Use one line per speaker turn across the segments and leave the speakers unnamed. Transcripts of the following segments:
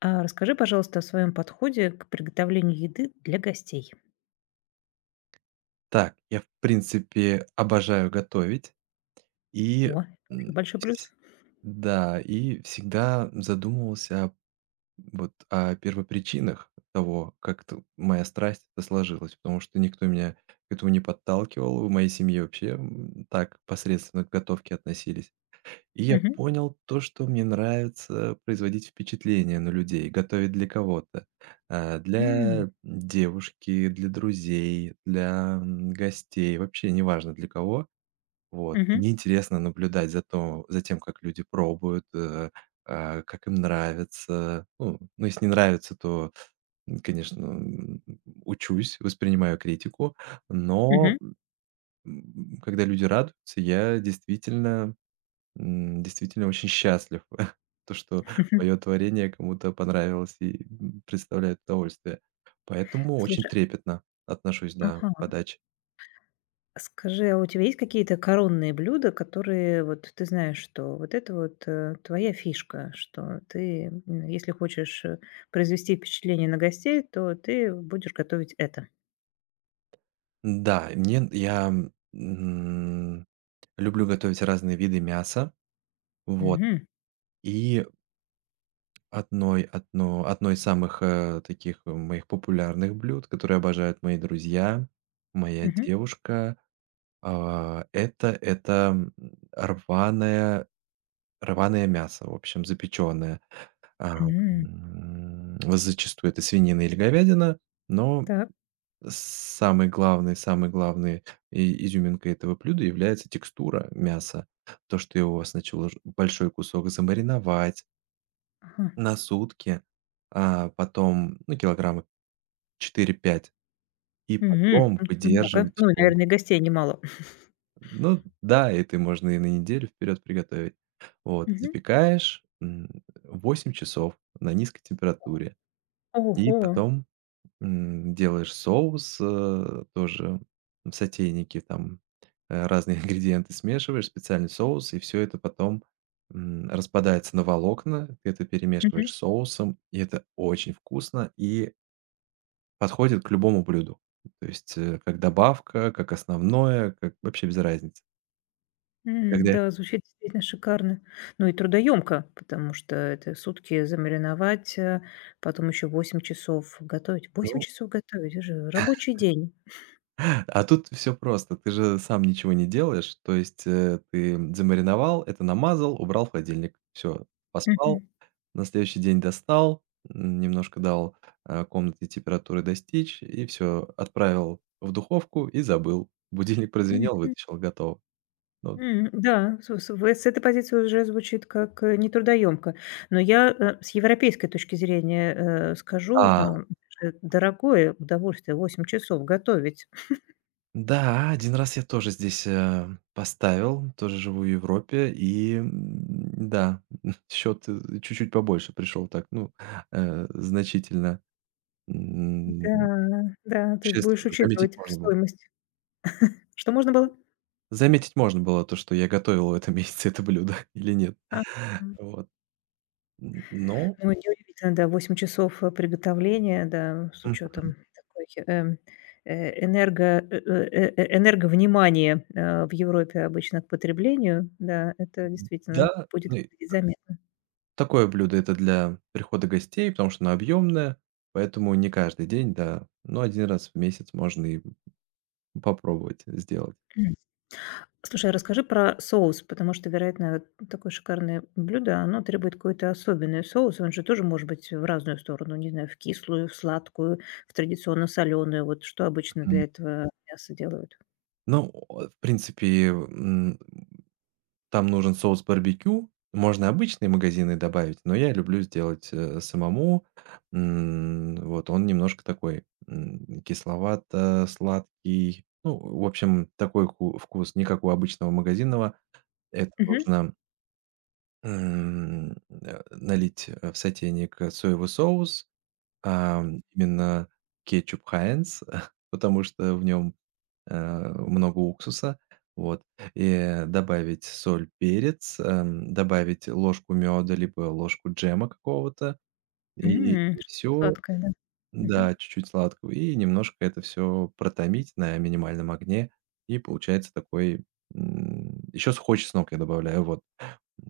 А расскажи, пожалуйста, о своем подходе к приготовлению еды для гостей.
Так, я, в принципе, обожаю готовить и,
О, это
м,
уже большой плюс.
вс да, и всегда задумывался о первопричинах того, как т моя страсть эта сложилась, потому что никто меня к этому не подталкивал. В моей семье вообще, так посредственно к готовке относились. И я
Мгм.
понял то, что мне нравится производить впечатление на людей, готовить для кого-то.
М,
Для девушки, для друзей, для, гостей, вообще неважно для кого. Вот. И мне
мгм,
интересно наблюдать за тем, как люди пробуют, как им нравится. Ну, если не нравится, то, конечно, учусь, воспринимаю критику, но,
мгм.
когда люди радуются, я действительно очень счастлив, то, что моё творение кому-то понравилось и, представляет удовольствие. Поэтому очень
Слушай,
трепетно отношусь, да, к
ага.
подаче.
Скажи, а у тебя есть какие-то коронные блюда, которые вот ты знаешь, что вот это вот твоя фишка, что ты, если хочешь произвести впечатление на гостей, то ты будешь готовить это.
Да, мне я, м, люблю готовить разные виды мяса. Вот.
Мгм,
И одно из самых, таких моих популярных блюд, которые обожают мои друзья, моя
мгм,
девушка, а, это, м, рваная Рваное мясо, в общем, запечённое. А,
м.
Зачастую это свинина или говядина, но
Так,
самый главный и изюминкой этого блюда является текстура мяса. То, что его сначала ж большой кусок замариновать
ага.
на сутки, а потом, ну, килограмма четыре-пять, и
Мгм.
потом
Много.
выдерживать
Ну, и,
его.
наверное, и гостей немало.
Ну да, и ты можно и на неделю вперед приготовить. Вот,
Мгм.
запекаешь, 8 часов на низкой температуре. И
Ого.
потом, делаешь соус, тоже в сотейнике там, разные ингредиенты смешиваешь, специальный соус, и все это потом, распадается на волокна. Ты это перемешиваешь
Мгм.
с соусом, и это очень вкусно и подходит к любому блюду. То есть, как добавка, как основное, как вообще без разницы.
М,
Когда
да, звучит действительно шикарно. Ну и трудоемко, потому что это сутки замариновать, потом еще 8 часов готовить. Восемь
ну
часов готовить — это же рабочий день.
А тут все просто. Ты же сам ничего не делаешь. То есть, ты замариновал, это намазал, убрал в холодильник, все, поспал,
Мгм.
на следующий день достал, немножко дал, комнатной температуры достичь, и все отправил в духовку и забыл. Будильник прозвенел,
Мгм.
вытащил, готово. Ну
Да, с в с этой позиции уже звучит как, не трудоёмко. Но я, с европейской точки зрения, скажу,
а,
это дорогое удовольствие — 8 часов готовить.
да, один раз я тоже здесь, поставил, тоже живу в Европе, и, да, счет, чуть-чуть побольше пришел так, ну, значительно. М,
Да, да, то есть будешь
Существенно, заметить
учитывать
можно было.
стоимость. Что можно было?
Заметить можно было то, что я готовил в этом месяце это блюдо или нет.
А.
Вот. Н но
Ну, неудивительно, да, 8 часов, приготовления, да, с учетом такой, э, энерго энерговнимания, в Европе обычно к потреблению. Да, это
Мгм,
действительно
да,
будет
ну и
выглядеть заметно.
такое блюдо — это для прихода гостей, потому что оно объемное, поэтому не каждый день, да, но один раз в месяц можно и попробовать сделать.
Слушай, а расскажи про соус, потому что, вероятно, вот такое шикарное блюдо оно требует какой-то особенный соус. Он же тоже может быть в разную сторону, не знаю, в кислую, в сладкую, в традиционно соленую. Вот что обычно
Мгм.
для этого мяса делают?
Ну, о в принципе, там нужен соус барбекю. Можно обычные магазины добавить, но я люблю сделать, самому. Вот он немножко такой, кисловато-сладкий. Ну, в общем, такой ку вкус, не как у обычного магазинного. Это
Мгм.
нужно, налить, в сотейник, соевый соус, именно кетчуп Хайнс, потому что в нем много уксуса, вот, и добавить соль, перец, добавить ложку меда либо ложку джема какого-то, и
Что-то
все,
сладкое, да. Мгм.
да, чуть-чуть сладкого, и немножко это все протомить на минимальном огне, и получается такой. Еще ещё сухой чеснок я добавляю, вот,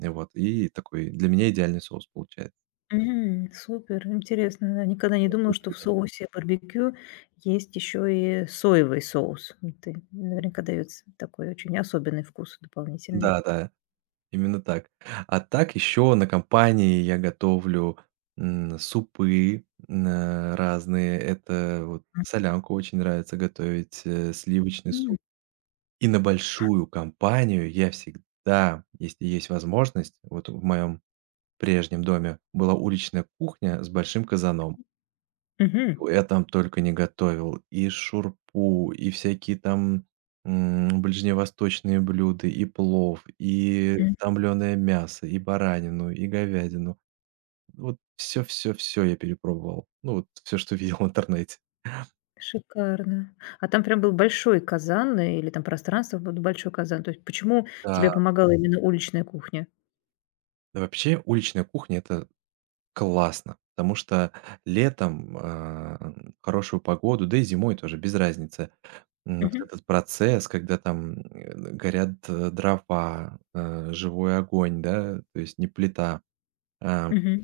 и вот, и такой для меня идеальный соус получается
Супер, интересно, да. Никогда не
для
думала,
этого
что в
блюда.
соусе барбекю есть еще и соевый соус. Это наверняка даётся такой очень особенный вкус дополнительный.
Да-да. Именно так. А так еще на компании я готовлю, супы, разные. Это вот солянку очень нравится готовить, сливочный
Мгм.
суп. И на большую компанию я всегда, если есть возможность, вот в моем прежнем доме была уличная кухня с большим казаном.
Мгм.
Я там только не готовил. И шурпу, и всякие там, ближневосточные блюда, и плов, и
М.
томленое мясо, и баранину, и говядину. Вот все, все, все я перепробовал. Ну, вот все, что видел в интернете.
Шикарно. А там прям был большой казан, или там пространство под большой казан? То есть почему тебе
Да,
помогала именно уличная кухня?
да вообще уличная кухня — это классно, потому что летом, хорошую погоду, да и зимой тоже, без разницы. Но вот
Мгм.
этот процесс, когда там, горят, дрова, живой огонь, да, то есть не плита, все
Мгм.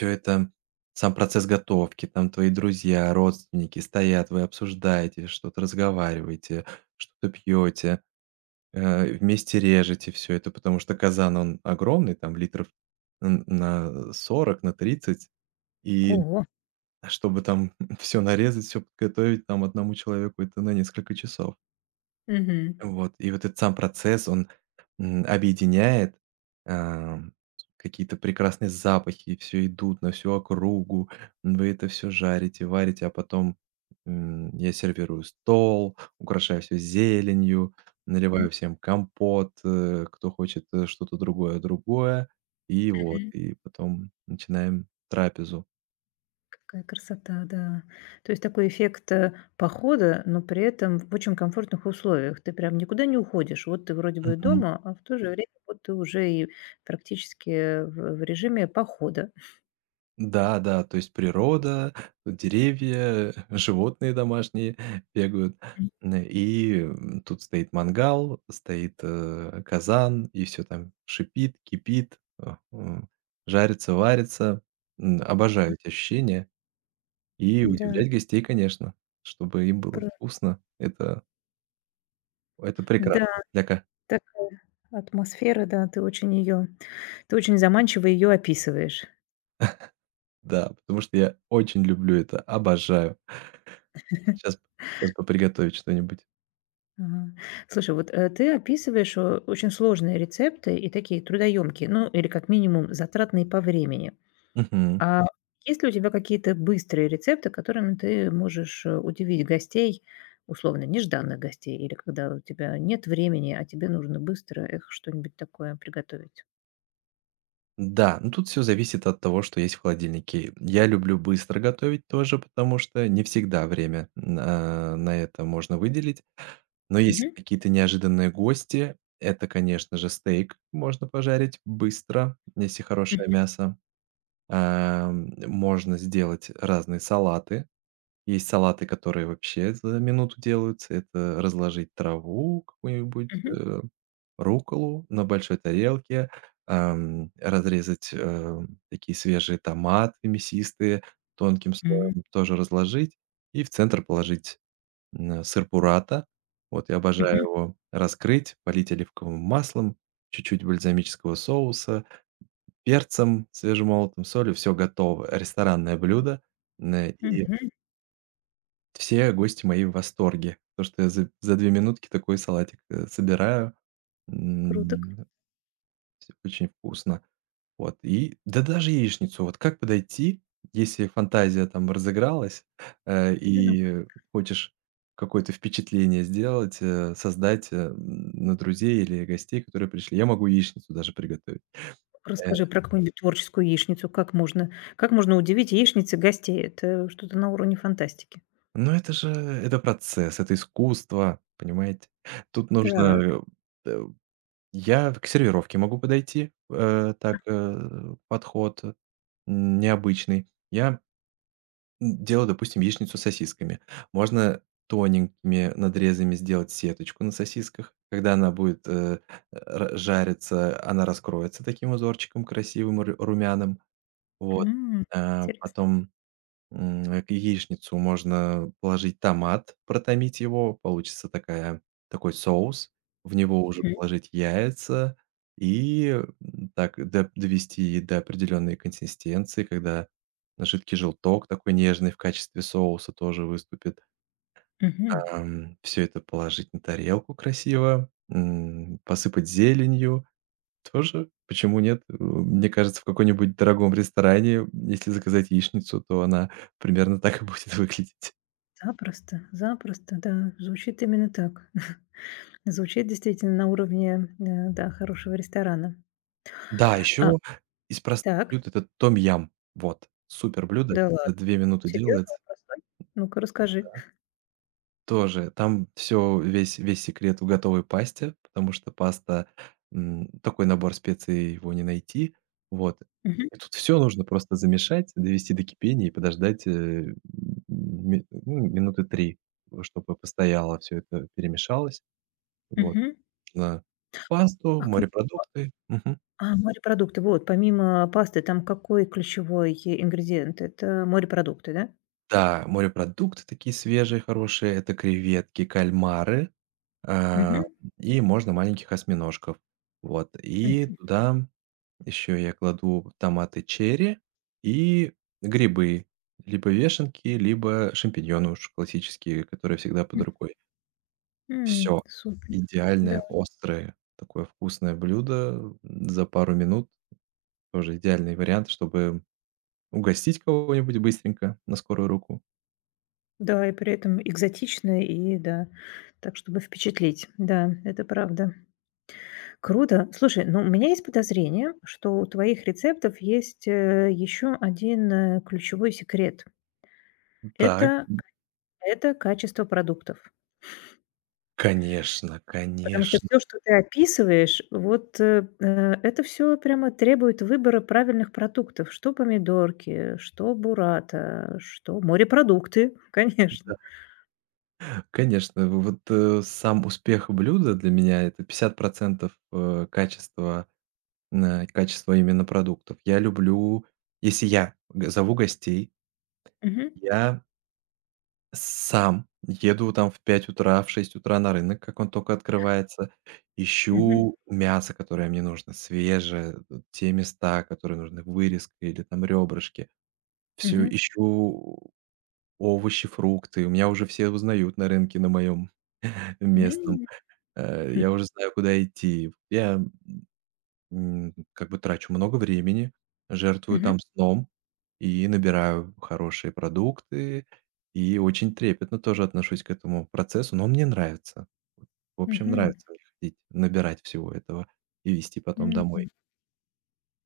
это, сам процесс готовки, там твои друзья, родственники стоят, вы обсуждаете, что-то разговариваете, что-то пьете, вместе режете все это, потому что казан, он огромный, там литров н на 40, на 30, и
Ого.
чтобы там все нарезать, все подготовить, там одному человеку это на несколько часов.
Мгм.
Вот, и вот этот сам процесс, он, объединяет, ам, какие-то прекрасные запахи, все идут на всю округу, вы это все жарите, варите, а потом, я сервирую стол, украшаю все зеленью, наливаю всем компот, кто хочет, что-то другое, и вот,
Мгм.
и потом начинаем трапезу.
Какая красота, да. То есть такой эффект, похода, но при этом в очень комфортных условиях. Ты прям никуда не уходишь. Вот ты вроде бы и дома, а в то же время вот ты уже и практически в режиме похода.
Да, да, то есть природа, деревья, животные домашние бегают.
Мгм.
Н и, м, тут стоит мангал, стоит, казан, и все там шипит, кипит, жарится, варится. Обожаю эти ощущения. И
Да,
удивлять гостей, конечно, чтобы им
пр
было вкусно. Это
да,
прекрасно. Для ка
такая атмосфера, да, ты очень заманчиво ее описываешь.
Да, потому что я очень люблю это, обожаю. Сейчас сейчас бы приготовить что-нибудь.
Ага. Слушай, вот, ты описываешь, очень сложные рецепты и такие трудоемкие, ну, или как минимум затратные по времени.
Мгм.
А есть ли у тебя какие-то быстрые рецепты, которыми ты можешь, удивить гостей, условно, нежданных гостей, или когда у тебя нет времени, а тебе нужно быстро их что-нибудь такое приготовить?
Да, ну тут все зависит от того, что есть в холодильнике. Я люблю быстро готовить тоже, потому что не всегда время на это можно выделить. Но если
Мгм.
какие-то неожиданные гости, это, конечно же, стейк можно пожарить быстро, если
Мгм.
хорошее мясо. Можно сделать разные салаты. Есть салаты, которые вообще за минуту делаются. Это разложить траву какую-нибудь,
Мгм.
рукколу на большой тарелке, разрезать, такие свежие томаты мясистые, тонким слоем тоже разложить и в центр положить, сыр бурата. Вот я обожаю
Мгм.
его. Раскрыть, полить оливковым маслом, чуть-чуть бальзамического соуса, перцем свежемолотым, солью. Все готово. Ресторанное блюдо. Н и
Мгм.
все гости мои в восторге, то, что я за 2 минутки такой салатик, собираю.
Круто, круто.
М, Всё очень вкусно. Вот, и да даже яичницу. Вот как подойти, если фантазия там разыгралась,
Ну-ка,
и хочешь какое-то впечатление создать, на друзей или гостей, которые пришли. Я могу яичницу даже приготовить. Э,
расскажи про какую-нибудь творческую яичницу. Как можно удивить яичницей гостей? Это что-то на уровне фантастики.
но это же это процесс, это искусство, понимаете? Тут
Так.
нужно, э, Я к сервировке могу подойти, так, подход, необычный. Я, делаю, допустим, яичницу с сосисками. Можно тоненькими надрезами сделать сеточку на сосисках. Когда она будет, э, ра жариться, она раскроется таким узорчиком красивым, ру румяным. Вот.
Мгм. Интересно.
Потом к яичницу можно положить томат, протомить его, получится такая такой соус. В него уже
Мгм.
положить яйца и, так до довести до определенной консистенции, когда жидкий желток такой нежный в качестве соуса тоже выступит.
Мгм.
Все это положить на тарелку красиво, посыпать зеленью. Тоже? Почему нет? Мне кажется, в каком-нибудь дорогом ресторане, если заказать яичницу, то она примерно так и будет выглядеть.
Запросто, запросто, да. Звучит именно так. Звучит действительно на уровне, да, хорошего ресторана.
Да,
А,
еще из простых
так,
блюд — это том-ям. Вот, супер блюдо,
да
за
ладно,
2 минуты
серьезно,
делается.
он простой? Ну-ка, расскажи.
Тоже. Там все весь весь секрет в готовой пасте, потому что паста, такой набор специй, его не найти. Вот.
Мгм,
И тут все нужно просто замешать, довести до кипения и подождать, э, м, ми ну, минуты три, чтобы постояло все это, перемешалось. Вот.
мгм.
На пасту,
А кру
морепродукты. Мгм.
А, морепродукты. Вот, помимо пасты, там какой ключевой ингредиент? Это морепродукты, да?
Да, морепродукты такие свежие, хорошие. Это креветки, кальмары, а,
Мгм,
и можно маленьких осьминожков. Вот. И
мгм.
туда Еще я кладу томаты черри и грибы. Либо вешенки, либо шампиньоны уж классические, которые всегда под рукой. Все
Супер. Да,
Идеальное, острое, такое вкусное блюдо за пару минут. Тоже идеальный вариант, чтобы угостить кого-нибудь быстренько на скорую руку.
да, и при этом экзотично, и да, так, чтобы впечатлить. Да, это правда. Круто. Слушай, ну, у меня есть подозрение, что у твоих рецептов есть, еще один ключевой секрет.
Так,
Это это качество продуктов.
конечно,
Потому что
конечно,
все, что ты описываешь, вот, это все прямо требует выбора правильных продуктов: что помидорки, что бурата, что морепродукты, конечно.
да, конечно. В Вот, сам успех блюда для меня — это 50 качества. На качество именно продуктов. Я люблю, если я г зову гостей,
Мгм.
я сам еду там в 5 утра, в 6 утра на рынок, как он только открывается,
Мгм.
ищу мясо, которое мне нужно, свежее, те места, которые нужны, вырезка или там ребрышки. Все
Мгм.
ищу овощи, фрукты. У меня уже все узнают на рынке на моем местном.
М. Хм.
Я уже знаю, куда идти. Я как бы трачу много времени, жертвую
Мгм.
там сном и набираю хорошие продукты. И очень трепетно тоже отношусь к этому процессу, но мне нравится. В общем,
Мгм.
нравится мне ходить, набирать всего этого и вести потом домой.
Мгм.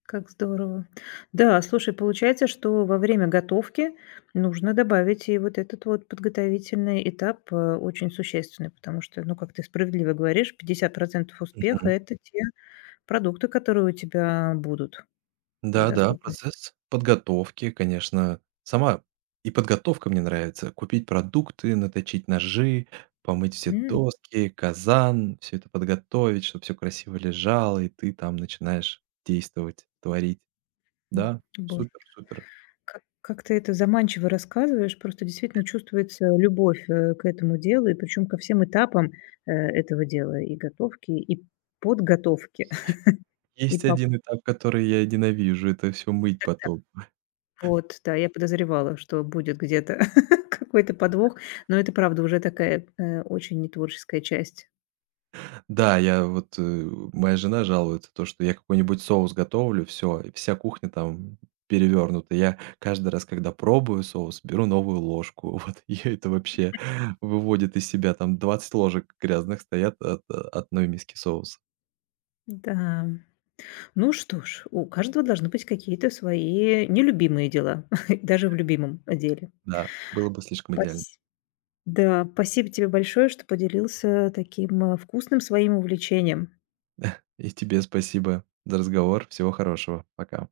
Как здорово. Да, слушай, получается, что во время готовки нужно добавить и вот этот вот подготовительный этап, очень существенный, потому что, ну, как ты справедливо говоришь, 50 успеха — это те продукты, которые у тебя будут в
Да-да,
доступности.
процесс подготовки, конечно. Сама и подготовка мне нравится. Купить продукты, наточить ножи, помыть все
М,
доски, казан, все это подготовить, чтобы все красиво лежало, и ты там начинаешь действовать, творить.
м,
Да,
Боже,
супер, супер.
как ты это заманчиво рассказываешь. Просто действительно чувствуется любовь, к этому делу, и причем ко всем этапам, этого дела: и готовки, и подготовки, и
Есть
по
один этап, который я ненавижу — это все мыть потом.
Вот, да, я подозревала, что будет где-то какой-то подвох, но это, правда, уже такая, очень нетворческая часть.
Да, моя жена жалуется, то, что я какой-нибудь соус готовлю, все, вся кухня там перевернута. Я каждый раз, когда пробую соус, беру новую ложку. Вот ее это вообще выводит из себя. Там 20 ложек грязных стоят от одной миски соуса.
Да. Ну что ж, у каждого должны быть какие-то свои нелюбимые дела, даже в любимом деле.
Да, было бы слишком идеально.
Пась Да, спасибо тебе большое, что поделился таким, вкусным своим увлечением.
И тебе спасибо за разговор. Всего хорошего. Пока.